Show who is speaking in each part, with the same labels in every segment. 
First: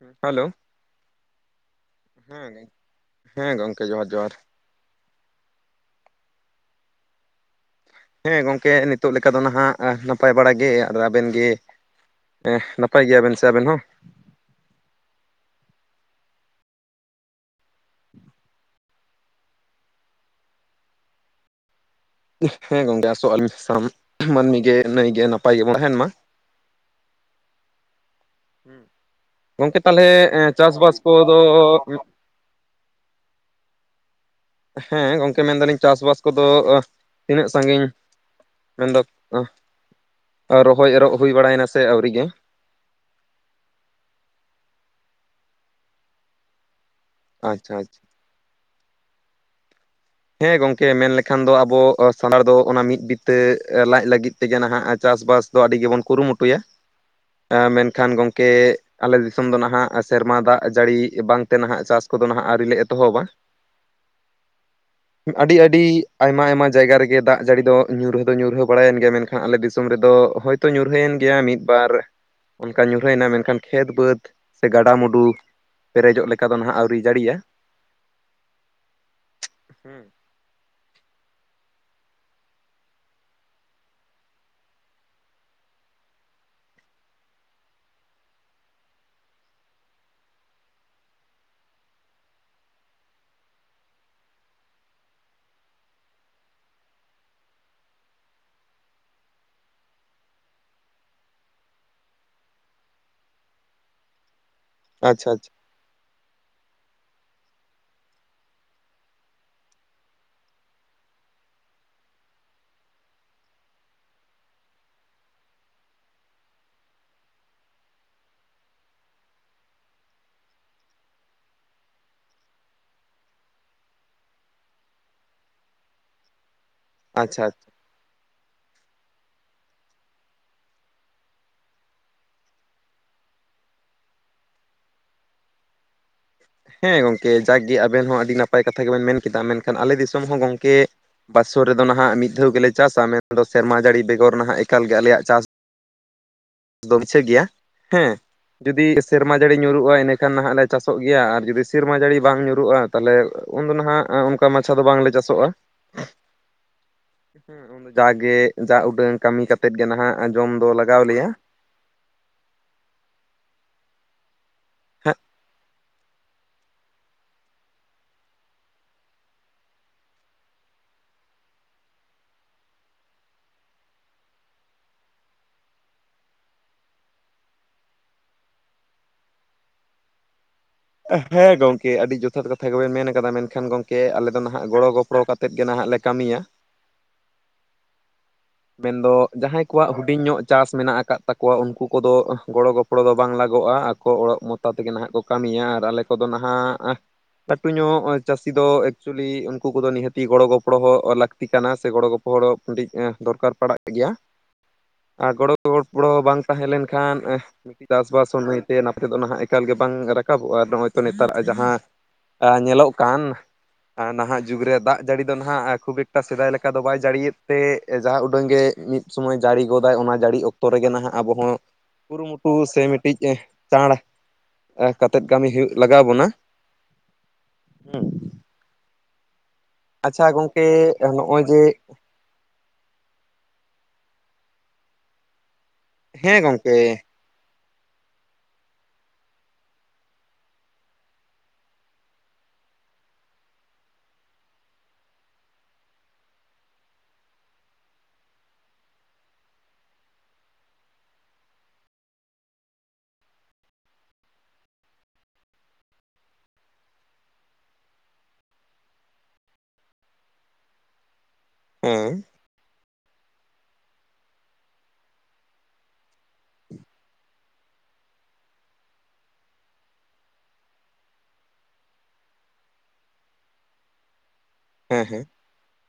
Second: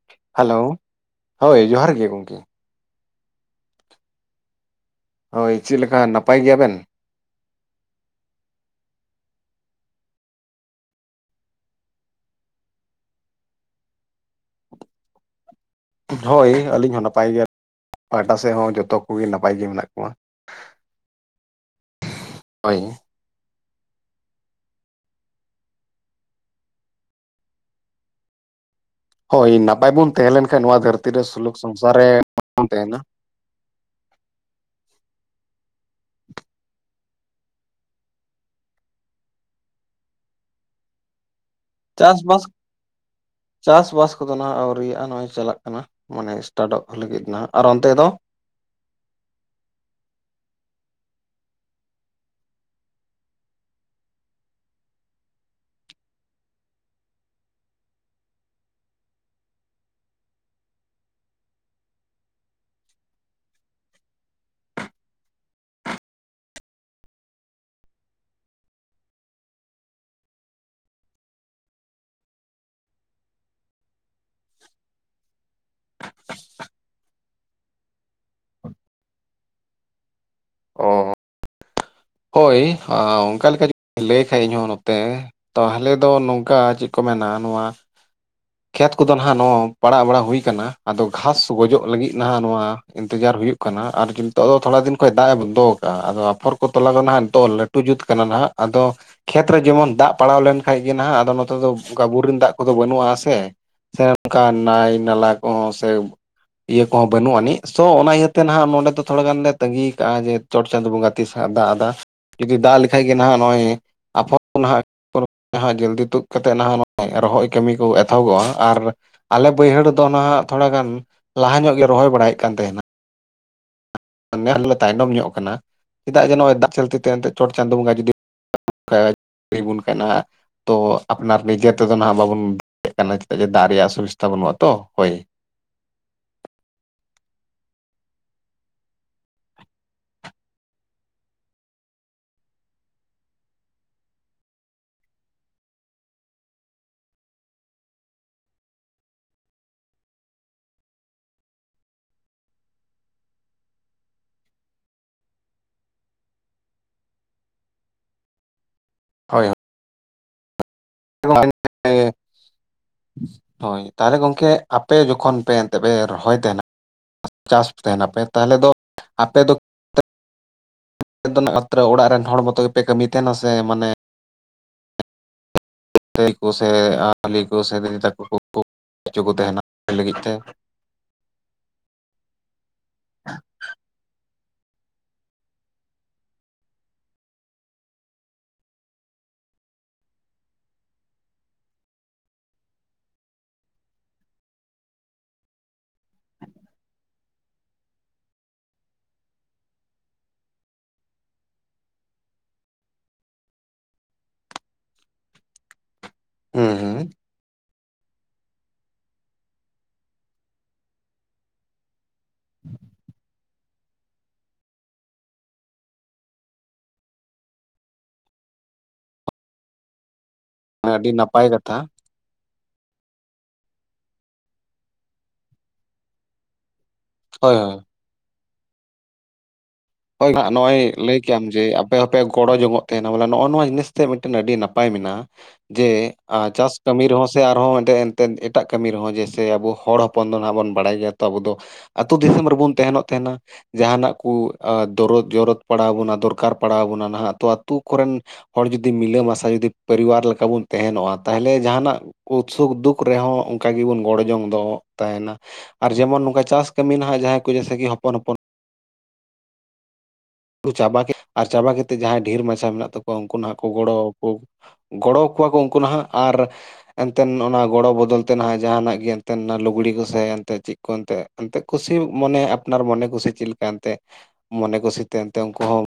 Speaker 1: Hello
Speaker 2: hello, ᱦᱳᱭ ᱡᱚᱦᱟᱨ ᱜᱮ ᱜᱩᱢᱠᱤ
Speaker 1: ᱦᱮᱸ ᱦᱮᱸ ᱜᱚᱢᱠᱮ ᱡᱚᱦᱟᱨ ᱡᱚᱦᱟᱨ
Speaker 2: ᱦᱳᱭ, ᱪᱮᱫ ᱞᱤᱠᱟ ᱱᱟᱯᱟᱭ ᱜᱮᱭᱟᱵᱮᱱ?
Speaker 1: ᱦᱮᱸ ᱜᱚᱝᱠᱮ ᱱᱤᱛᱚᱜ ᱞᱮᱠᱟ ᱫᱚ ᱱᱟᱦᱟᱜ ᱱᱟᱯᱟᱭ ᱵᱟᱲᱟ ᱜᱮ ᱟᱨ ᱟᱵᱮᱱ ᱜᱮ ᱦᱮᱸ ᱱᱟᱯᱟᱭ ᱜᱮᱭᱟᱵᱮᱱ ᱥᱮ ᱟᱵᱮᱱ ᱦᱚᱸ?
Speaker 2: ᱦᱳᱭ ᱟᱹᱞᱤᱧ ᱦᱚᱸ ᱱᱟᱯᱟᱭ ᱜᱮᱭᱟ [unintelligible] ᱯᱟᱦᱴᱟ ᱥᱮᱫ ᱦᱚᱸ ᱡᱚᱛᱚ ᱠᱚᱜᱮ ᱱᱟᱯᱟᱭ ᱜᱮ ᱢᱮᱱᱟᱜ ᱠᱚᱣᱟ᱾
Speaker 1: ᱦᱮᱸ
Speaker 2: ᱦᱳᱭ
Speaker 1: ᱜᱚᱝᱠᱮ ᱟᱥᱚᱜ ᱟᱞᱤᱧ [inaudible] ᱢᱟᱹᱱᱢᱤ ᱜᱮ ᱱᱟᱹᱭ ᱜᱮ ᱱᱟᱯᱟᱭ ᱜᱮ ᱵᱚᱱ ᱛᱟᱦᱮᱱ ᱢᱟ᱾ [unintelligible]
Speaker 2: ᱦᱳᱭ
Speaker 1: ᱜᱚᱝᱠᱮ
Speaker 2: ᱱᱟᱯᱟᱭ
Speaker 1: ᱛᱟᱦᱚᱞᱮ
Speaker 2: ᱵᱚᱱ ᱛᱮᱦᱮᱸ ᱞᱮᱱ ᱠᱷᱟᱱ ᱱᱚᱣᱟ
Speaker 1: ᱪᱟᱥᱵᱟᱥ
Speaker 2: ᱫᱷᱟᱹᱨᱛᱤ ᱨᱮ
Speaker 1: ᱠᱚᱫᱚ
Speaker 2: ᱥᱩᱞᱩᱠ ᱥᱚᱝᱥᱟᱨ ᱨᱮ ᱵᱚᱱ ᱛᱮᱦᱮᱱᱟ
Speaker 1: ᱦᱮᱸ ᱜᱚᱝᱠᱮ ᱢᱮᱱᱫᱟᱞᱤᱧ ᱪᱟᱥᱵᱟᱥ ᱠᱚᱫᱚ ᱛᱤᱱᱟᱹᱜ ᱥᱟᱺᱜᱤᱧ? ᱢᱮᱱᱫᱚ ᱨᱚᱦᱚᱭ ᱮᱨᱚᱜ ᱦᱩᱭ ᱵᱟᱲᱟᱭᱮᱱᱟ ᱥᱮ ᱟᱹᱣᱨᱤ ᱜᱮ
Speaker 2: ᱪᱟᱥᱵᱟᱥ ᱪᱟᱥᱵᱟᱥ ᱠᱚᱫᱚ ᱱᱟᱦᱟᱜ ᱟᱹᱣᱨᱤᱭᱟᱜᱼᱟ ᱱᱚᱜᱼᱚᱭ ᱪᱟᱞᱟᱜ ᱠᱟᱱᱟ ᱢᱟᱱᱮ ᱥᱴᱟᱴᱚᱜ ᱞᱟᱹᱜᱤᱫ ᱱᱟᱦᱟᱜ ᱟᱨ
Speaker 1: ᱟᱪᱪᱷᱟ
Speaker 2: ᱚᱱᱛᱮ
Speaker 1: ᱟᱪᱪᱷᱟ
Speaker 2: ᱫᱚ?
Speaker 1: ᱦᱮᱸ ᱜᱚᱢᱠᱮ ᱢᱮᱱ ᱞᱮᱠᱷᱟᱱ ᱫᱚ ᱟᱵᱚ ᱥᱟᱱᱛᱟᱲ ᱫᱚ ᱚᱱᱟ ᱢᱤᱫ ᱵᱤᱛᱟᱹ ᱞᱟᱡ ᱞᱟᱹᱜᱤᱫ ᱛᱮᱜᱮ ᱱᱟᱦᱟᱜ ᱪᱟᱥᱵᱟᱥ ᱫᱚ ᱟᱹᱰᱤ ᱜᱮᱵᱚᱱ ᱠᱩᱨᱩᱢᱩᱴᱩᱭᱟ ᱢᱮᱱᱠᱷᱟᱱ ᱜᱚᱢᱠᱮ ᱟᱞᱮ ᱫᱤᱥᱚᱢ ᱫᱚ ᱱᱟᱦᱟᱜ ᱥᱮᱨᱢᱟ ᱫᱟᱜ ᱡᱟᱹᱲᱤ ᱵᱟᱝᱛᱮ ᱱᱟᱦᱟᱜ ᱪᱟᱥ ᱠᱚᱫᱚ ᱱᱟᱦᱟᱜ ᱟᱹᱣᱨᱤᱞ ᱞᱮ ᱮᱛᱚᱦᱚᱵᱟ᱾ ᱟᱹᱰᱤ ᱟᱹᱰᱤ ᱟᱭᱢᱟ ᱟᱭᱢᱟ ᱡᱟᱭᱜᱟ ᱨᱮᱜᱮ ᱫᱟᱜ ᱡᱟᱹᱲᱤ ᱫᱚ ᱧᱩᱨᱦᱟᱹ ᱫᱚ ᱧᱩᱨᱦᱟᱹ ᱵᱟᱲᱟᱭᱮᱱ ᱜᱮᱭᱟ ᱢᱮᱱᱠᱷᱟᱱ ᱟᱞᱮ ᱫᱤᱥᱚᱢ ᱨᱮᱫᱚ ᱦᱳᱭ ᱛᱚ ᱧᱩᱨᱦᱟᱹᱭᱮᱱ ᱜᱮᱭᱟ ᱢᱤᱫ ᱵᱟᱨ ᱚᱱᱠᱟ ᱧᱩᱨᱦᱟᱹᱭᱮᱱᱟ ᱢᱮᱱᱠᱷᱟᱱ ᱠᱷᱮᱛ ᱵᱟᱹᱫᱽ ᱥᱮ ᱜᱟᱰᱟ ᱢᱩᱰᱩ ᱯᱮᱨᱮᱡᱚᱜ ᱞᱮᱠᱟ ᱫᱚ ᱱᱟᱦᱟᱜ ᱟᱹᱣᱨᱤᱭ ᱡᱟᱹᱲᱤᱭᱟ ᱦᱩᱸ
Speaker 2: ᱚ ᱦᱳᱭ ᱚᱱᱠᱟ ᱞᱮᱠᱟ [unintelligible] ᱞᱟᱹᱭ ᱠᱷᱟᱡ ᱤᱧᱦᱚᱸ ᱱᱚᱛᱮ ᱛᱟᱦᱚᱞᱮ ᱫᱚ ᱱᱚᱝᱠᱟ ᱪᱮᱫ ᱠᱚ ᱢᱮᱱᱟ ᱱᱚᱣᱟ ᱠᱷᱮᱛ ᱠᱚᱫᱚ ᱱᱟᱦᱟᱜ ᱱᱚᱣᱟ ᱯᱟᱲᱟᱣ ᱵᱟᱲᱟ ᱦᱩᱭ ᱠᱟᱱᱟ ᱟᱫᱚ ᱜᱷᱟᱥ ᱜᱚᱡᱚᱜ ᱞᱟᱹᱜᱤᱫ ᱱᱟᱦᱟᱜ ᱱᱚᱣᱟ ᱤᱱᱛᱮᱡᱟᱨ ᱦᱩᱭᱩᱜ ᱠᱟᱱᱟ ᱟᱨ ᱱᱤᱛᱚᱜ ᱫᱚ ᱛᱷᱚᱲᱟ ᱫᱤᱱ ᱠᱷᱚᱱ ᱫᱟᱜ ᱮ ᱵᱚᱱᱫᱚ ᱠᱟᱜᱼᱟ ᱟᱫᱚ ᱟᱯᱷᱚᱨ ᱠᱚ ᱛᱚᱞᱟ ᱫᱚ ᱱᱟᱦᱟᱜ ᱫᱚ ᱴᱩ ᱡᱩᱛ ᱠᱟᱱᱟ ᱱᱟᱦᱟᱜ ᱟᱫᱚ ᱠᱷᱮᱛ ᱨᱮ ᱡᱮᱢᱚᱱ ᱫᱟᱜ ᱯᱟᱲᱟᱣ ᱞᱮᱱᱠᱟᱡ ᱜᱮ ᱱᱟᱦᱟᱜ ᱟᱫᱚ ᱱᱚᱛᱮ ᱫᱚ ᱱᱚᱛᱮ ᱫᱚ ᱵᱳᱨᱤᱝ ᱫᱟᱜ ᱠᱚᱫᱚ ᱵᱟᱹᱱᱩᱜᱼᱟ ᱥᱮ ᱥᱮ ᱚᱱᱠᱟ ᱱᱟᱭ
Speaker 1: ᱟᱪᱪᱷᱟ
Speaker 2: ᱱᱟᱞᱟ
Speaker 1: ᱟᱪᱪᱷᱟ
Speaker 2: ᱠᱚᱦᱚᱸ ᱥᱮ ᱤᱭᱟᱹ ᱠᱚᱦᱚᱸ ᱵᱟᱹᱱᱩᱜ ᱟᱹᱱᱤᱡ ᱥᱚ ᱚᱱᱟ ᱤᱭᱟᱹᱛᱮ ᱱᱟᱦᱟᱜ ᱱᱚᱰᱮ ᱫᱚ ᱛᱷᱚᱲᱟ ᱜᱟᱱ ᱞᱮ ᱛᱟᱹᱟᱜᱤᱭᱠᱟᱜᱼᱟ ᱡᱮ ᱪᱚᱴ ᱪᱟᱸᱫᱳ ᱵᱚᱸᱜᱟ ᱛᱤᱥ ᱦᱟᱜ ᱫᱟᱜ ᱟᱫᱟ ᱡᱩᱫᱤ ᱫᱟᱜ ᱞᱮᱠᱷᱟᱡ ᱜᱮ ᱱᱟᱦᱟᱜ ᱱᱚᱜᱼᱚᱭ [unintelligible] ᱱᱟᱦᱟᱜ ᱨᱚᱦᱚᱭ ᱠᱟᱹᱢᱤ ᱠᱚ [unintelligible] ᱮᱛᱚᱦᱚᱵᱚᱜᱼᱟ ᱟᱨ ᱟᱞᱮ ᱵᱟᱹᱭᱦᱟᱹᱲ ᱫᱚ ᱱᱟᱦᱟᱜ ᱛᱷᱚᱲᱟ ᱜᱟᱱ ᱞᱟᱦᱟ ᱧᱚᱜ ᱜᱮ ᱨᱚᱦᱚᱭ ᱵᱟᱲᱟᱭᱮᱫ ᱠᱟᱱ ᱛᱟᱦᱮᱱᱟ᱾ [unintelligible] ᱛᱟᱭᱱᱚᱢ ᱧᱚᱜ ᱟᱠᱟᱱᱟ ᱪᱮᱫᱟᱜ ᱡᱮ ᱱᱚᱜᱼᱚᱭ ᱫᱟᱜ [unintelligible]
Speaker 1: ᱟᱪᱪᱷᱟ
Speaker 2: ᱪᱚᱴ
Speaker 1: ᱟᱪᱪᱷᱟ
Speaker 2: ᱪᱟᱸᱫᱳ ᱵᱚᱸᱜᱟ ᱡᱩᱫᱤ [unintelligible] ᱠᱟᱱᱟ ᱛᱚ ᱟᱯᱱᱟᱨ ᱱᱤᱡᱮ ᱛᱮᱫᱚ ᱱᱟᱦᱟᱜ ᱵᱟᱵᱚᱱ [unintelligible] ᱠᱟᱱᱟ ᱪᱮᱫᱟᱜ ᱡᱮ ᱫᱟᱜ ᱨᱮᱭᱟᱜ [unintelligible] ᱵᱟᱹᱱᱩᱜᱼᱟ ᱛᱚ ᱦᱳᱭ᱾
Speaker 1: ᱦᱮᱸ ᱜᱚᱢᱠᱮ ᱡᱟᱠᱜᱮ ᱟᱵᱮᱱ ᱦᱚᱸ ᱟᱹᱰᱤ ᱱᱟᱯᱟᱭ ᱠᱟᱛᱷᱟ ᱜᱮᱵᱮᱱ ᱢᱮᱱ ᱠᱮᱫᱟ ᱢᱮᱱᱠᱷᱟᱱ ᱟᱞᱮ ᱫᱤᱥᱚᱢ ᱦᱚᱸ ᱜᱚᱝᱠᱮ ᱵᱟᱥᱚ ᱨᱮᱫᱚ ᱱᱟᱦᱟᱜ ᱢᱤᱫ ᱫᱷᱟᱹᱣ ᱜᱮᱞᱮ ᱪᱟᱥᱟ ᱢᱮᱱᱫᱚ ᱥᱮᱨᱢᱟ ᱡᱟᱹᱲᱤ ᱵᱮᱜᱚᱨ ᱱᱟᱦᱟᱜ ᱮᱠᱟᱞ ᱜᱮ ᱟᱞᱮᱭᱟᱜ ᱪᱟᱥ ᱫᱚᱲᱪᱷᱟᱹ ᱜᱮᱭᱟ ᱦᱮᱸ ᱡᱩᱫᱤ ᱥᱮᱨᱢᱟ ᱡᱟᱹᱲᱤ ᱧᱩᱨᱩᱜᱼᱟ ᱮᱸᱰᱮᱠᱷᱟᱱ ᱱᱟᱦᱟᱜ ᱞᱮ ᱪᱟᱥᱚᱜ ᱜᱮᱭᱟ ᱟᱨ ᱡᱩᱫᱤ ᱥᱮᱨᱢᱟ ᱡᱟᱹᱲᱤ ᱵᱟᱝ ᱧᱩᱨᱩᱜᱼᱟ ᱛᱟᱦᱞᱮ ᱩᱱᱫᱚ ᱱᱟᱦᱟᱜ ᱚᱱᱠᱟ ᱢᱟᱪᱷᱟ ᱫᱚ ᱵᱟᱝᱞᱮ ᱪᱟᱥᱚᱜᱼᱟ᱾ ᱩᱱᱫᱚ ᱡᱟᱜᱮ ᱡᱟ ᱩᱰᱟᱹᱝ ᱠᱟᱹᱢᱤ
Speaker 2: ᱦᱳᱭ
Speaker 1: ᱠᱟᱛᱮᱫ ᱜᱮ ᱱᱟᱦᱟᱜ ᱡᱚᱢ ᱫᱚ ᱞᱟᱜᱟᱣ ᱟᱞᱮᱭᱟ᱾
Speaker 2: [unintelligible] ᱦᱳᱭ, ᱛᱟᱦᱚᱞᱮ ᱜᱚᱝᱠᱮ ᱟᱯᱮ ᱡᱚᱠᱷᱚᱱ ᱯᱮ ᱮᱱᱛᱮ ᱯᱮ ᱨᱚᱦᱚᱭ ᱛᱟᱦᱮᱱᱟ ᱪᱟᱥ ᱛᱟᱦᱮᱱᱟᱯᱮ ᱛᱟᱦᱞᱮ ᱫᱚ ᱟᱯᱮ ᱫᱚ ᱢᱟᱛᱨᱚ ᱚᱲᱟᱜ ᱨᱮᱱ ᱦᱚᱲ ᱢᱚᱛᱚ ᱜᱮᱯᱮ ᱠᱟᱹᱢᱤ ᱛᱟᱦᱮᱱᱟ ᱥᱮ ᱢᱟᱱᱮ ᱫᱟᱹᱭ ᱠᱚ ᱥᱮ ᱟᱹᱞᱤ ᱠᱚ ᱥᱮ ᱫᱤᱫᱤ ᱛᱟᱠᱚ ᱠᱚ ᱦᱚᱪᱚ ᱠᱚ ᱛᱟᱦᱮᱱᱟ ᱞᱟᱹᱜᱤᱫ ᱛᱮ
Speaker 1: ᱦᱮᱸ ᱜᱚᱝᱠᱮ ᱟᱹᱰᱤ ᱡᱚᱛᱷᱟᱛ ᱠᱟᱛᱷᱟ ᱜᱮᱵᱮᱱ ᱢᱮᱱ ᱠᱟᱫᱟ ᱢᱮᱱᱠᱷᱟᱱ ᱜᱚᱢᱠᱮ ᱟᱞᱮ ᱫᱚ ᱟᱫᱚ ᱱᱟᱦᱟᱜ ᱜᱚᱲᱚ ᱜᱚᱯᱚᱲᱚ ᱠᱟᱛᱮᱫ ᱜᱮ ᱱᱟᱦᱟᱜ ᱞᱮ ᱠᱟᱹᱢᱤᱭᱟ ᱢᱮᱱᱫᱚ ᱡᱟᱦᱟᱸᱭ ᱠᱚᱣᱟᱜ ᱦᱩᱰᱤᱧ ᱧᱚᱜ ᱪᱟᱥ ᱢᱮᱱᱟᱜ ᱟᱠᱟᱫ ᱛᱟᱠᱚᱣᱟ ᱩᱱᱠᱩ ᱠᱚᱫᱚ ᱜᱚᱲᱚ ᱜᱚᱯᱚ ᱜᱚᱲᱚ ᱫᱚ ᱵᱟᱝ ᱞᱟᱜᱚᱜᱼᱟ ᱟᱠᱚ ᱚᱲᱚᱜ ᱢᱚᱛᱟ ᱛᱮᱜᱮ ᱱᱟᱦᱟᱜ ᱠᱚ ᱠᱟᱹᱢᱤᱭᱟ ᱟᱨ ᱟᱞᱮ ᱠᱚᱫᱚ ᱱᱟᱦᱟᱜ ᱞᱟᱹᱴᱩ ᱧᱚᱜ ᱪᱟᱹᱥᱤ ᱫᱚ ᱮᱠᱪᱩᱭᱮᱞᱤ ᱩᱱᱠᱩ ᱠᱚᱫᱚ ᱱᱤᱦᱟᱹᱛᱤ ᱜᱚᱲᱚ ᱜᱚᱯᱚᱲᱚ ᱞᱟᱠ ᱛᱤ ᱠᱟᱱᱟ ᱥᱮ ᱜᱚᱲᱚ ᱜᱚᱯᱚᱦᱚᱲ ᱢᱤᱫᱴᱤᱡ ᱫᱚᱨᱠᱟᱨ ᱯᱟᱲᱟᱜ ᱜᱮᱭᱟ ᱟᱨ ᱜᱚᱲᱚ ᱜᱚᱯᱚᱲᱚ ᱵᱟᱝ ᱛᱟᱦᱮᱸ
Speaker 2: ᱦᱩᱸ
Speaker 1: ᱞᱮᱱᱠᱷᱟᱱ
Speaker 2: ᱦᱩᱸ
Speaker 1: ᱪᱟᱥᱵᱟᱥ ᱥᱚᱢᱚᱭ ᱛᱮ ᱱᱟᱛᱮ ᱫᱚ ᱱᱟᱦᱟᱜ ᱮᱠᱟᱞ ᱜᱮ ᱵᱟᱝ ᱨᱟᱠᱟᱵᱚᱜᱼᱟ ᱱᱚᱜᱼᱚᱭ ᱛᱚ ᱱᱮᱛᱟᱨᱟᱜ ᱡᱟᱦᱟᱸ ᱧᱮᱞᱚᱜ ᱠᱟᱱ ᱱᱟᱦᱟᱜ ᱡᱩᱜᱽ ᱨᱮ ᱫᱟᱜ ᱡᱟᱹᱲᱤ ᱫᱚ ᱱᱟᱦᱟᱜ ᱠᱷᱩᱵ ᱮᱠᱴᱟ ᱥᱮᱫᱟᱭ ᱞᱮᱠᱟ ᱫᱚ ᱵᱟᱭ ᱡᱟᱹᱲᱤᱭᱮᱫ ᱛᱮ ᱮᱸ ᱡᱟᱸᱦᱟ ᱩᱰᱟᱹᱝ ᱜᱮ ᱢᱤᱫ ᱥᱚᱢᱚᱭ ᱡᱟᱹᱲᱤ ᱜᱚᱫᱟᱭ ᱚᱱᱟ ᱡᱟᱹᱲᱤ ᱚᱠᱛᱚ ᱨᱮᱜᱮ
Speaker 2: ᱟᱹᱰᱤ
Speaker 1: ᱱᱟᱦᱟᱜ ᱟᱵᱚ
Speaker 2: ᱱᱟᱯᱟᱭ
Speaker 1: ᱦᱚᱸ
Speaker 2: ᱠᱟᱛᱷᱟ
Speaker 1: ᱠᱩᱨᱩᱢᱩᱴᱩ ᱥᱮ ᱢᱤᱫᱴᱤᱡ ᱜᱮ ᱪᱟᱸᱬ ᱠᱟᱛᱮᱫ ᱠᱟᱹᱢᱤ ᱦᱩᱭᱩᱜ ᱞᱟᱜᱟᱣ ᱵᱚᱱᱟ,
Speaker 2: ᱦᱳᱭ ᱦᱳᱭ,
Speaker 1: [unintelligible] ᱟᱪᱪᱷᱟ
Speaker 2: ᱦᱳᱭ ᱦᱟᱜ
Speaker 1: ᱜᱚᱝᱠᱮ
Speaker 2: ᱱᱚᱜᱼᱚᱭ ᱞᱟᱹᱭ ᱠᱮᱜ-ᱟᱢ ᱡᱮ ᱟᱯᱮ ᱦᱚ ᱯᱮ ᱜᱚᱲᱚ ᱡᱚᱝᱚᱜ ᱛᱟᱦᱮᱱᱟ ᱵᱚᱞᱮ ᱱᱚᱜᱼᱚ ᱱᱚᱣᱟ ᱡᱤᱱᱤᱥ ᱛᱮ ᱢᱤᱫᱴᱮᱱ ᱟᱹᱰᱤ ᱱᱟᱯᱟᱭ ᱢᱮᱱᱟᱜᱼᱟ, ᱡᱮ
Speaker 1: ᱦᱮᱸ
Speaker 2: ᱟ ᱪᱟᱥ
Speaker 1: ᱜᱚᱝᱠᱮ
Speaker 2: ᱠᱟᱹᱢᱤ ᱨᱮᱦᱚᱸ ᱥᱮ ᱟᱨᱦᱚᱸ ᱢᱮᱢᱛᱮ ᱮᱱᱛᱮᱱ ᱮᱴᱟᱜ ᱠᱟᱹᱢᱤ ᱨᱮᱦᱚᱸ ᱡᱮᱭᱥᱮ ᱟᱵᱚ ᱦᱚᱲ ᱦᱚᱯᱚᱱ ᱫᱚ ᱱᱟᱦᱟᱜ ᱵᱚᱱ ᱵᱟᱲᱟᱭ ᱜᱮᱭᱟ ᱛᱚ ᱟᱵᱚ ᱫᱚ ᱟᱹᱛᱩ ᱫᱤᱥᱚᱢ ᱨᱮᱵᱚᱱ ᱛᱟᱦᱮᱱᱚᱜ ᱛᱟᱦᱮᱱᱟ ᱡᱟᱦᱟᱱᱟᱜ ᱠᱩ ᱟ ᱫᱚᱨᱚᱫ ᱡᱚᱨᱚᱛ ᱯᱟᱲᱟᱣ ᱵᱚᱱᱟ ᱫᱚᱨᱠᱟᱨ ᱯᱟᱲᱟᱣ ᱵᱚᱱᱟ ᱱᱟᱦᱟᱜ ᱛᱚ ᱟᱛᱩ ᱠᱚᱨᱮᱱ, ᱦᱚᱲ ᱡᱩᱫᱤ ᱢᱤᱞᱟᱹᱢᱟᱥᱟ ᱡᱩᱫᱤ ᱯᱚᱨᱤᱵᱟᱨ ᱞᱮᱠᱟ ᱵᱚᱱ ᱛᱟᱦᱮᱱᱚᱜᱼᱟ, ᱛᱟᱦᱚᱞᱮ ᱡᱟᱦᱟᱱᱟᱜ ᱠᱩᱛ ᱥᱩᱠ ᱫᱩᱠ ᱨᱮᱦᱚᱸ ᱚᱱᱠᱟ ᱜᱮᱵᱚᱱ ᱜᱚᱲᱚ ᱡᱚᱝ ᱫᱚ ᱛᱟᱦᱮᱱᱟ, ᱟᱨ ᱡᱮᱢᱚᱱ ᱱᱚᱝᱠᱟ ᱪᱟᱥ ᱠᱟᱹᱢᱤ ᱱᱟᱦᱟᱜ ᱡᱟᱦᱟᱸᱭ ᱠᱚ ᱡᱮᱭᱥᱮ ᱠᱤ ᱦᱚᱯᱚᱱ ᱦᱚᱯᱚᱱ ᱪᱟᱵᱟ ᱠᱮᱫ ᱟᱨ ᱪᱟᱵᱟ ᱠᱟᱛᱮᱫ ᱡᱟᱦᱟᱸᱭ
Speaker 1: ᱦᱮᱸ
Speaker 2: ᱰᱷᱮᱨ ᱢᱟᱪᱷᱟ ᱢᱮᱱᱟᱜ ᱛᱟᱠᱚᱣᱟ ᱩᱱᱠᱩ ᱱᱟᱦᱟᱸᱜ ᱠᱚ ᱜᱚᱲᱚ ᱟᱠᱚ᱾ ᱜᱚᱲᱚ ᱟᱠᱚᱣᱟ ᱠᱚ ᱩᱱᱠᱩ ᱱᱟᱦᱟᱜ ᱟᱨ ᱮᱱᱛᱮᱱ ᱚᱱᱟ ᱜᱚᱲᱚ ᱵᱚᱫᱚᱞ ᱛᱮ ᱱᱟᱦᱟᱜ ᱡᱟᱦᱟᱱᱟᱜ ᱜᱮ ᱮᱱᱛᱮᱱ ᱚᱱᱟ ᱞᱩᱜᱽᱲᱤ ᱠᱚ ᱥᱮ ᱮᱱᱛᱮᱫ ᱪᱮᱫ ᱠᱚ ᱮᱱᱛᱮ ᱮᱱᱛᱮᱫ ᱠᱩᱥᱤ ᱢᱚᱱᱮ ᱟᱯᱱᱟᱨ ᱢᱚᱱᱮ ᱠᱩᱥᱤ ᱪᱮᱫ ᱞᱮᱠᱟ ᱮᱱᱛᱮ ᱢᱚᱱᱮ
Speaker 1: ᱦᱮᱸ
Speaker 2: ᱠᱩᱥᱤᱛᱮ
Speaker 1: ᱦᱮᱸ
Speaker 2: ᱮᱱᱛᱮ ᱩᱱᱠᱩ ᱦᱚᱸ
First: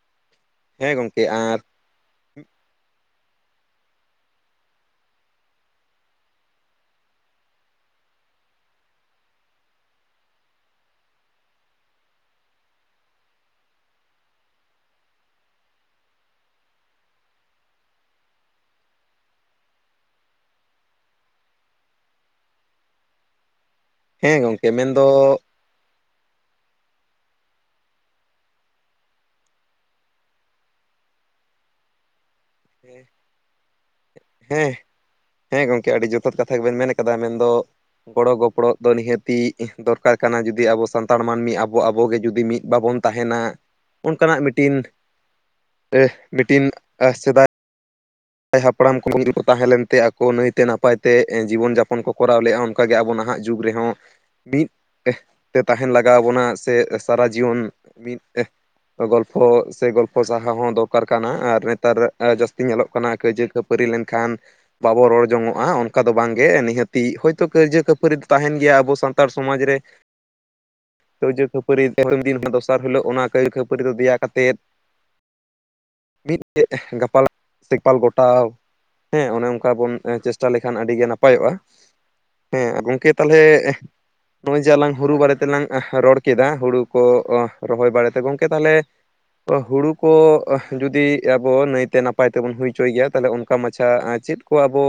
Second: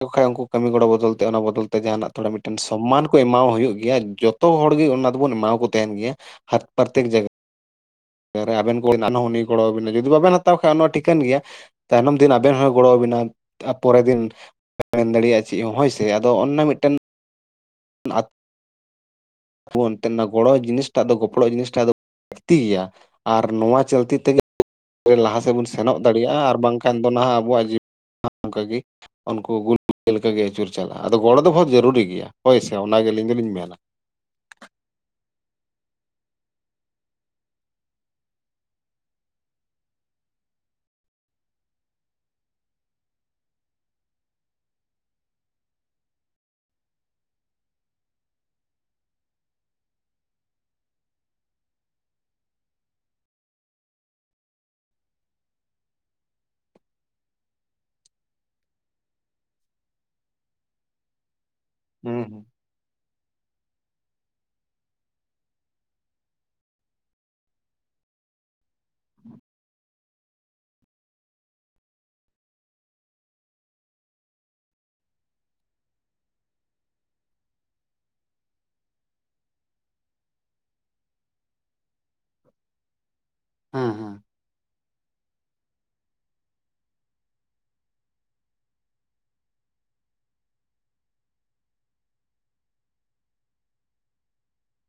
Speaker 2: ᱠᱚ ᱠᱷᱟᱡ ᱩᱱᱠᱩ ᱠᱟᱹᱢᱤ ᱜᱚᱲᱚ
Speaker 1: ᱦᱮᱸ
Speaker 2: ᱵᱚᱫᱚᱞᱛᱮ
Speaker 1: ᱜᱚᱝᱠᱮ
Speaker 2: ᱚᱱᱟ
Speaker 1: ᱟᱨ
Speaker 2: ᱵᱚᱫᱚᱞ ᱛᱮ, ᱛᱮ ᱡᱟᱦᱟᱱᱟᱜ ᱛᱷᱚᱲᱟ ᱢᱤᱫᱴᱮᱱ ᱥᱚᱢᱢᱟᱱ ᱠᱚ ᱮᱢᱟᱣ ᱦᱩᱭᱩᱜ ᱜᱮᱭᱟ ᱡᱚᱛᱚ ᱦᱚᱲ ᱜᱮ ᱚᱱᱟ ᱫᱚᱵᱚᱱ ᱮᱢᱟᱣᱟ ᱠᱚ ᱛᱟᱦᱮᱱ ᱜᱮᱭᱟ ᱾ [unintelligible] ᱟᱵᱮᱱ ᱠᱚ [unintelligible] ᱜᱚᱲᱚᱣᱟᱵᱤᱱᱟ ᱡᱩᱫᱤ ᱵᱟᱵᱮᱱ ᱦᱟᱛᱟᱣ ᱠᱷᱟᱡ ᱚᱱᱟ ᱦᱚᱸ ᱴᱷᱤᱠᱟᱹᱱ ᱜᱮᱭᱟ᱾ ᱛᱟᱭᱱᱚᱢ ᱫᱤᱱ ᱟᱵᱮᱱ ᱦᱚᱸᱭ ᱜᱚᱲᱚᱣᱟᱵᱮᱱᱟ ᱛᱟᱨᱯᱚᱨᱮᱨ ᱫᱤᱱ ᱵᱟᱭ ᱢᱮᱱ ᱫᱟᱲᱮᱭᱟᱜᱼᱟ ᱪᱮᱫ ᱦᱚᱸ ᱦᱳᱭ ᱥᱮ ᱟᱫᱚ ᱚᱱ-ᱱᱟ ᱢᱤᱫᱴᱮᱱ ᱱᱟᱛ ᱮᱱᱛᱮ ᱜᱚᱲᱚ ᱡᱤᱱᱤᱥ ᱴᱟᱜ ᱫᱚ ᱜᱚᱯᱚᱲᱚ ᱡᱤᱱᱤᱥᱴᱟᱜ ᱫᱚ ᱞᱟᱹᱠᱛᱤ ᱜᱮᱭᱟ ᱟᱨ ᱱᱚᱣᱟ ᱪᱚᱞᱛᱤ ᱛᱮᱜᱮ
Speaker 1: ᱦᱮᱸ ᱜᱚᱝᱠᱮ ᱢᱮᱱᱫᱚ
Speaker 2: ᱞᱟᱦᱟ ᱥᱮᱫ ᱵᱚᱱ ᱥᱮᱱᱚᱜ ᱫᱟᱲᱮᱭᱟᱜᱼᱟ ᱟᱨ ᱵᱟᱝᱠᱷᱟᱱ ᱫᱚ ᱱᱟᱦᱟᱜ ᱟᱵᱚᱣᱟᱜ ᱡᱤᱭᱚᱱ ᱚᱱᱠᱟᱜ ᱜᱮ ᱩᱱᱠᱩ ᱜᱩᱞ ᱞᱮᱠᱟᱜᱮ ᱟᱹᱪᱩᱨ ᱪᱟᱞᱟᱜᱼᱟ ᱟᱫᱚ ᱜᱚᱲᱚ ᱫᱚ ᱵᱚᱦᱩᱛ ᱡᱟᱹᱨᱩᱨᱤ ᱜᱮᱭᱟ ᱾ ᱦᱳᱭ ᱥᱮ ᱚᱱᱟᱜᱮ ᱟᱹᱞᱤᱧ ᱫᱚᱞᱤᱧ ᱢᱮᱱᱟ᱾
Speaker 1: ᱦᱮᱸ ᱦᱮᱸ ᱜᱚᱢᱠᱮ ᱟᱹᱰᱤ ᱡᱚᱛᱷᱟᱛ ᱠᱟᱛᱷᱟ ᱜᱮᱵᱮᱱ ᱢᱮᱱ ᱠᱟᱫᱟ ᱢᱮᱱᱫᱚ ᱜᱚᱲᱚ ᱜᱚᱯᱚᱲᱚ ᱫᱚ ᱱᱤᱦᱟᱹᱛᱤ ᱫᱚᱨᱠᱟᱨ ᱠᱟᱱᱟ ᱡᱩᱫᱤ ᱟᱵᱚ ᱥᱟᱱᱛᱟᱲ ᱢᱟᱹᱱᱢᱤ ᱟᱵᱚ ᱟᱵᱚᱜᱮ ᱡᱩᱫᱤ ᱢᱤᱫ ᱵᱟᱵᱚᱱ ᱛᱟᱦᱮᱱᱟ ᱚᱱᱠᱟᱱᱟᱜ ᱢᱤᱫᱴᱤᱱ ᱢᱤᱫᱴᱤᱱ ᱥᱮᱫᱟᱭ ᱦᱟᱯᱲᱟᱢ ᱠᱚ [unintelligible] ᱛᱟᱦᱮᱸ ᱞᱮᱱᱛᱮ ᱟᱠᱚ ᱱᱟᱭᱛᱮ ᱱᱟᱯᱟᱭ ᱛᱮ ᱡᱤᱵᱚᱱ ᱡᱟᱯᱚᱱ ᱠᱚ ᱠᱚᱨᱟᱣ ᱞᱮᱫᱼᱟ ᱾ ᱚᱱᱠᱟᱜ ᱜᱮ ᱟᱵᱚ ᱱᱟᱦᱟᱜ ᱡᱩᱜᱽ ᱨᱮᱦᱚᱸ ᱢᱤᱫ ᱛᱮ ᱛᱟᱦᱮᱱ ᱞᱟᱜᱟᱣ ᱵᱚᱱᱟ ᱥᱮ ᱥᱟᱨᱟ ᱡᱤᱭᱚᱱ ᱢᱤᱫᱛᱮ ᱜᱚᱞᱯᱷᱚ ᱥᱮ ᱜᱚᱞᱯᱷᱚ ᱥᱟᱦᱟᱣ ᱦᱚᱸ ᱫᱚᱨᱠᱟᱨ ᱠᱟᱱᱟ ᱟᱨ ᱱᱮᱛᱟᱨ
Speaker 2: ᱦᱩᱸ ᱦᱩᱸ
Speaker 1: ᱡᱟᱹᱥᱛᱤ ᱧᱮᱞᱚᱜ ᱠᱟᱱᱟ ᱠᱟᱱᱟ ᱠᱟᱹᱭᱡᱟᱹ ᱠᱷᱟᱹᱯᱟᱹᱨᱤ ᱞᱮᱱᱠᱷᱟᱱ ᱵᱟᱵᱚ ᱨᱚᱲ ᱡᱚᱝᱚᱜᱼᱟ ᱚᱱᱠᱟ ᱫᱚ ᱵᱟᱝᱜᱮ ᱱᱤᱦᱟᱹᱛᱤ ᱦᱚᱭᱛᱳ ᱠᱟᱹᱭᱡᱟᱹ ᱠᱷᱟᱹᱯᱟᱹᱨᱤ ᱫᱚ ᱛᱟᱦᱮᱱ ᱜᱮᱭᱟ ᱟᱵᱚ ᱥᱟᱱᱛᱟᱲ ᱥᱚᱢᱟᱡᱽ ᱨᱮ᱾ [inaudible] ᱠᱟᱹᱭᱡᱟᱹ ᱠᱷᱟᱹᱯᱟᱹᱨᱤ [unintelligible] ᱫᱤᱱ ᱫᱚᱥᱟᱨ ᱦᱤᱞᱳᱜ ᱚᱱᱟ ᱠᱟᱹᱭᱡᱟᱹ ᱠᱷᱟᱹᱯᱟᱹᱨᱤ ᱫᱚ ᱫᱮᱭᱟ ᱠᱟᱛᱮᱫ ᱢᱤᱫ [unintelligible] ᱜᱟᱯᱟᱞ ᱥᱮᱯᱟᱞ ᱜᱚᱴᱟᱣ ᱦᱮᱸ ᱚᱱᱮ ᱚᱱᱠᱟ ᱵᱚᱱ ᱪᱮᱥᱴᱟ ᱞᱮᱠᱷᱟᱱ ᱟᱹᱰᱤᱜᱮ ᱱᱟᱯᱟᱭᱚᱜᱼᱟ᱾ ᱦᱮᱸ ᱜᱚᱝᱠᱮ ᱛᱟᱦᱚᱞᱮ
Speaker 2: ᱦᱮᱸ ᱦᱮᱸ
Speaker 1: ᱱᱚᱜᱼᱚᱭ ᱡᱮ ᱟᱞᱟᱝ ᱦᱩᱨᱩ ᱵᱟᱨᱮᱛᱮ ᱛᱮᱞᱟᱝ ᱨᱚᱲ ᱠᱮᱫᱟ ᱦᱩᱲᱩ ᱠᱚ ᱨᱚᱦᱚᱭ ᱵᱟᱲᱮᱛᱮ ᱜᱚᱢᱠᱮ ᱛᱟᱦᱚᱞᱮ ᱛᱚ ᱦᱩᱲᱩ ᱠᱚ ᱡᱩᱫᱤ ᱟᱵᱚ ᱱᱟᱹᱭᱛᱮ ᱱᱟ ᱱᱟᱯᱟᱭ ᱛᱮᱵᱚᱱ ᱦᱩᱭ ᱦᱚᱪᱚᱭ ᱜᱮᱭᱟ ᱛᱟᱦᱚᱞᱮ ᱚᱱᱠᱟ ᱢᱟᱪᱷᱟ ᱪᱮᱫ ᱠᱚ ᱟᱵᱚ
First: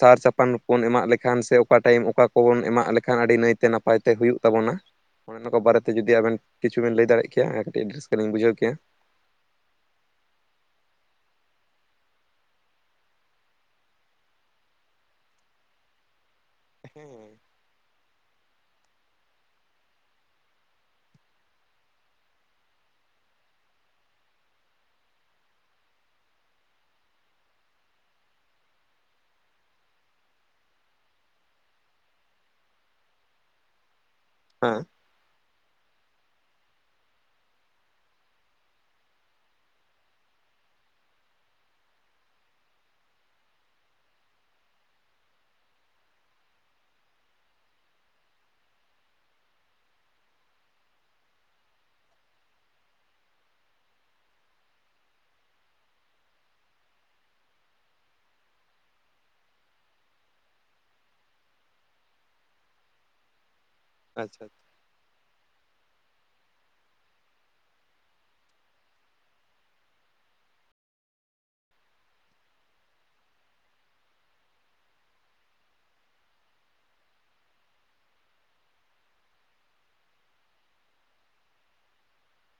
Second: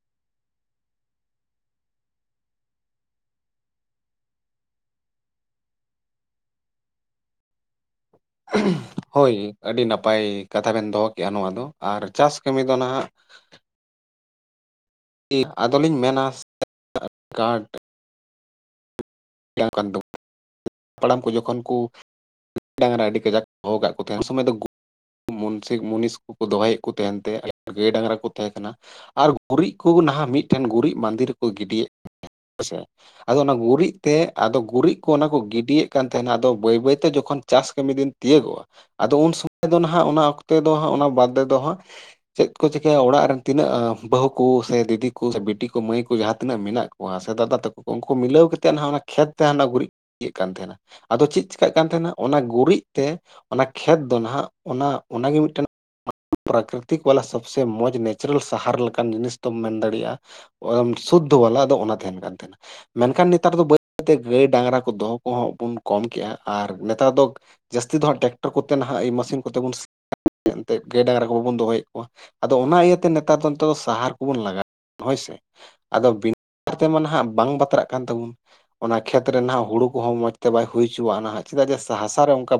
Speaker 1: ᱥᱟᱨ ᱪᱟᱯᱟᱱ ᱵᱚᱱ ᱮᱢᱟᱜ ᱞᱮᱠᱷᱟᱱ ᱥᱮ ᱚᱠᱟ ᱴᱟᱭᱤᱢ ᱚᱠᱟ ᱠᱚᱵᱚᱱ ᱮᱢᱟᱜ ᱞᱮᱠᱷᱟᱱ ᱟᱹᱰᱤ ᱱᱟᱹᱭᱛ ᱛᱮ ᱱᱟᱯᱟᱭ ᱛᱮ ᱦᱩᱭᱩᱜ ᱛᱟᱵᱚᱱᱟ ᱚᱱᱮ ᱚᱱᱟ ᱠᱚ ᱵᱟᱨᱮᱛᱮ ᱡᱩᱫᱤ ᱟᱵᱮᱱ ᱠᱤᱪᱷᱩ ᱵᱮᱱ ᱞᱟᱹᱭ ᱫᱟᱲᱮᱜ ᱠᱮᱭᱟ ᱟᱨ ᱟᱹᱰᱤ ᱨᱟᱹᱥᱠᱟᱹ ᱞᱤᱧ ᱵᱩᱡᱷᱟᱹᱣ ᱠᱮᱭᱟ᱾
Speaker 2: ᱦᱳᱭ ᱟᱹᱰᱤ ᱱᱟᱯᱟᱭ ᱠᱟᱛᱷᱟ ᱵᱮᱱ ᱫᱚᱦᱚ ᱠᱮᱜᱼᱟ ᱱᱚᱣᱟ ᱫᱚ ᱟᱨ ᱪᱟᱥ ᱠᱟᱹᱢᱤ ᱫᱚ ᱱᱟᱜᱷ ᱟᱫᱚᱞᱤᱧ ᱢᱮᱱᱟ
Speaker 1: ᱦᱮᱸ
Speaker 2: [unintelligible] ᱠᱟᱨᱰ [unintelligible] ᱦᱟᱯᱲᱟᱢ ᱠᱚ ᱡᱚᱠᱷᱚᱱ ᱠᱩ ᱰᱟᱝᱨᱟ ᱟᱹᱰᱤ ᱠᱟᱡᱟᱠ ᱦᱚᱦᱚ ᱠᱟᱜ ᱠᱚ ᱛᱟᱦᱮᱱ ᱩᱱ ᱥᱚᱢᱚᱭ ᱫᱚ ᱢᱩᱱᱥᱤᱠ ᱢᱩᱱᱤᱥ ᱠᱚᱠᱚ ᱫᱚᱦᱚᱭᱮᱫ ᱠᱚ ᱛᱟᱸᱦᱮᱱ ᱛᱮ ᱜᱟᱹᱭ ᱰᱟᱝᱨᱟ ᱠᱚ ᱛᱟᱦᱮᱸ ᱠᱟᱱᱟ᱾ ᱟᱨ ᱜᱩᱨᱤᱡ ᱠᱚ ᱱᱟᱦᱟᱜ ᱢᱤᱫᱴᱮᱱ ᱜᱩᱨᱤᱡ ᱵᱟᱸᱫᱮ ᱨᱮᱠᱚ ᱜᱤᱰᱤᱭᱮᱫ ᱦᱮᱸᱥᱮ ᱟᱫᱚ ᱚᱱᱟ ᱜᱩᱨᱤᱡ ᱛᱮ ᱟᱫᱚ
Speaker 1: ᱦᱮᱸ
Speaker 2: ᱜᱩᱨᱤᱡ ᱠᱚ ᱚᱱᱟ ᱠᱚ ᱜᱤ ᱰᱤᱭᱮᱫ ᱠᱟᱱ ᱛᱟᱦᱮᱱᱟ ᱟᱫᱚ ᱵᱟᱹᱭ ᱵᱟᱹᱭᱛᱮ ᱡᱚᱠᱷᱚᱱ ᱪᱟᱥ ᱠᱟᱹᱢᱤ ᱫᱤᱱ ᱛᱤᱭᱟᱹᱜᱚᱜᱼᱟ ᱟᱫᱚ ᱩᱱ ᱥᱚᱢᱚᱭ ᱫᱚ ᱱᱟᱸᱜᱷ ᱚᱱᱟ ᱚᱠᱛᱮ ᱫᱚ ᱚᱱᱟ ᱵᱟᱫ ᱨᱮᱚ ᱦᱟᱸᱜ ᱪᱮᱫ ᱠᱚ ᱪᱤᱠᱟᱹᱭᱟ? ᱚᱲᱟᱜ ᱨᱮᱱ ᱛᱤᱱᱟᱹᱜ ᱵᱟᱹᱦᱩ ᱠᱚ ᱥᱮ ᱫᱤᱫᱤ ᱠᱚ ᱥᱮ ᱵᱤᱴᱤ ᱠᱚ ᱢᱟᱹᱭ ᱠᱚ ᱡᱟᱦᱟᱸ ᱛᱤᱱᱟᱹᱜ ᱢᱮᱱᱟᱜ ᱠᱚ ᱥᱮ ᱫᱟᱫᱟ ᱛᱟᱠᱚ ᱠᱚ ᱩᱱᱠᱩ ᱢᱤᱞᱟᱹᱣ ᱠᱟᱛᱮᱫ ᱱᱟᱦᱟᱜ ᱚᱱᱟ ᱠᱷᱮᱛ ᱛᱮ ᱚᱱᱟ ᱜᱩᱨᱤᱡ ᱤᱭᱟᱹᱜ ᱠᱟᱱ ᱛᱟᱹᱦᱮᱱᱟ ᱟᱫᱚ ᱪᱮᱫ ᱪᱤᱠᱟᱹᱜ ᱠᱟᱱ ᱛᱟᱸᱦᱮᱱᱟ ᱚᱱᱟ ᱜᱩᱨᱤᱡ ᱛᱮ ᱚᱱᱟ ᱠᱷᱮᱛ ᱫᱚ ᱱᱟᱦᱟᱜ ᱚᱱᱟ ᱚᱱᱟᱜᱮ ᱢᱤᱫᱴᱮᱱ ᱯᱨᱟᱠᱨᱤᱛᱤᱠ ᱵᱟᱞᱟ ᱥᱚᱵᱽᱥᱮ ᱢᱚᱸᱡᱽ ᱱᱮᱪᱟᱨᱮᱞ ᱥᱟᱦᱟᱨ ᱞᱮᱠᱟᱱ ᱡᱤᱱᱤᱥ ᱫᱚᱢ ᱢᱮᱱ ᱫᱟᱲᱮᱭᱟᱜᱼᱟ᱾ ᱥᱩᱫᱽᱫᱷᱚ ᱵᱟᱞᱟ ᱟᱫᱚ ᱚᱱᱟ ᱛᱟᱸᱦᱮᱱ ᱠᱟᱱ ᱛᱟᱸᱦᱮᱱᱟ ᱢᱮᱱᱠᱷᱟᱱ ᱱᱮᱛᱟᱨ ᱫᱚ ᱵᱟᱹᱭ ᱵᱟᱹᱭ ᱛᱮ ᱜᱟᱹᱭ
Speaker 1: ᱟᱪᱪᱷᱟ ᱟᱪᱪᱷᱟ
Speaker 2: ᱰᱟᱝᱨᱟ ᱠᱚ ᱫᱚᱦᱚ ᱠᱚᱦᱚᱸ ᱵᱚᱱ ᱠᱚᱢ ᱠᱮᱜᱼᱟ ᱟᱨ ᱱᱮᱛᱟᱨ ᱫᱚ ᱡᱟᱹᱥᱛᱤ ᱫᱚ ᱦᱟᱸᱟᱜ ᱴᱮᱠᱴᱚᱨ ᱠᱚᱛᱮ ᱱᱟᱦᱟᱜ ᱢᱮᱥᱤᱱ ᱠᱚᱛᱮ ᱵᱚᱱ ᱥᱤ ᱮᱱᱛᱮᱫ ᱜᱟᱹᱭ ᱰᱟᱝᱨᱟ ᱠᱚ ᱵᱟᱵᱚᱱ ᱫᱚᱦᱚᱭᱮᱫ ᱠᱚᱣᱟ ᱟᱫᱚ ᱚᱱᱟ ᱤᱭᱟᱹᱛᱮ ᱱᱮᱛᱟᱨ ᱫᱚ ᱥᱟᱦᱟᱨ ᱠᱚᱵᱚᱱ ᱞᱟᱜᱟᱣ ᱦᱳᱭ ᱥᱮ᱾ ᱟᱫᱚ ᱵᱤᱱᱟ ᱛᱮᱢᱟ ᱱᱟᱦᱟᱜ ᱵᱟᱝ ᱵᱟᱛᱨᱟᱜ ᱠᱟᱱ ᱛᱟᱵᱚᱱ ᱚᱱᱟ ᱠᱷᱮᱛ ᱨᱮᱱᱟᱜ ᱦᱩᱲᱩ ᱠᱚᱦᱚᱸ ᱢᱚᱡᱽ ᱛᱮ ᱵᱟᱭ ᱦᱩᱭ ᱦᱚᱪᱚᱣᱟᱜᱼᱟ ᱱᱟᱜᱷ ᱪᱮᱫᱟᱜ ᱡᱮ ᱦᱟᱸᱥᱟ ᱨᱮ ᱚᱱᱠᱟ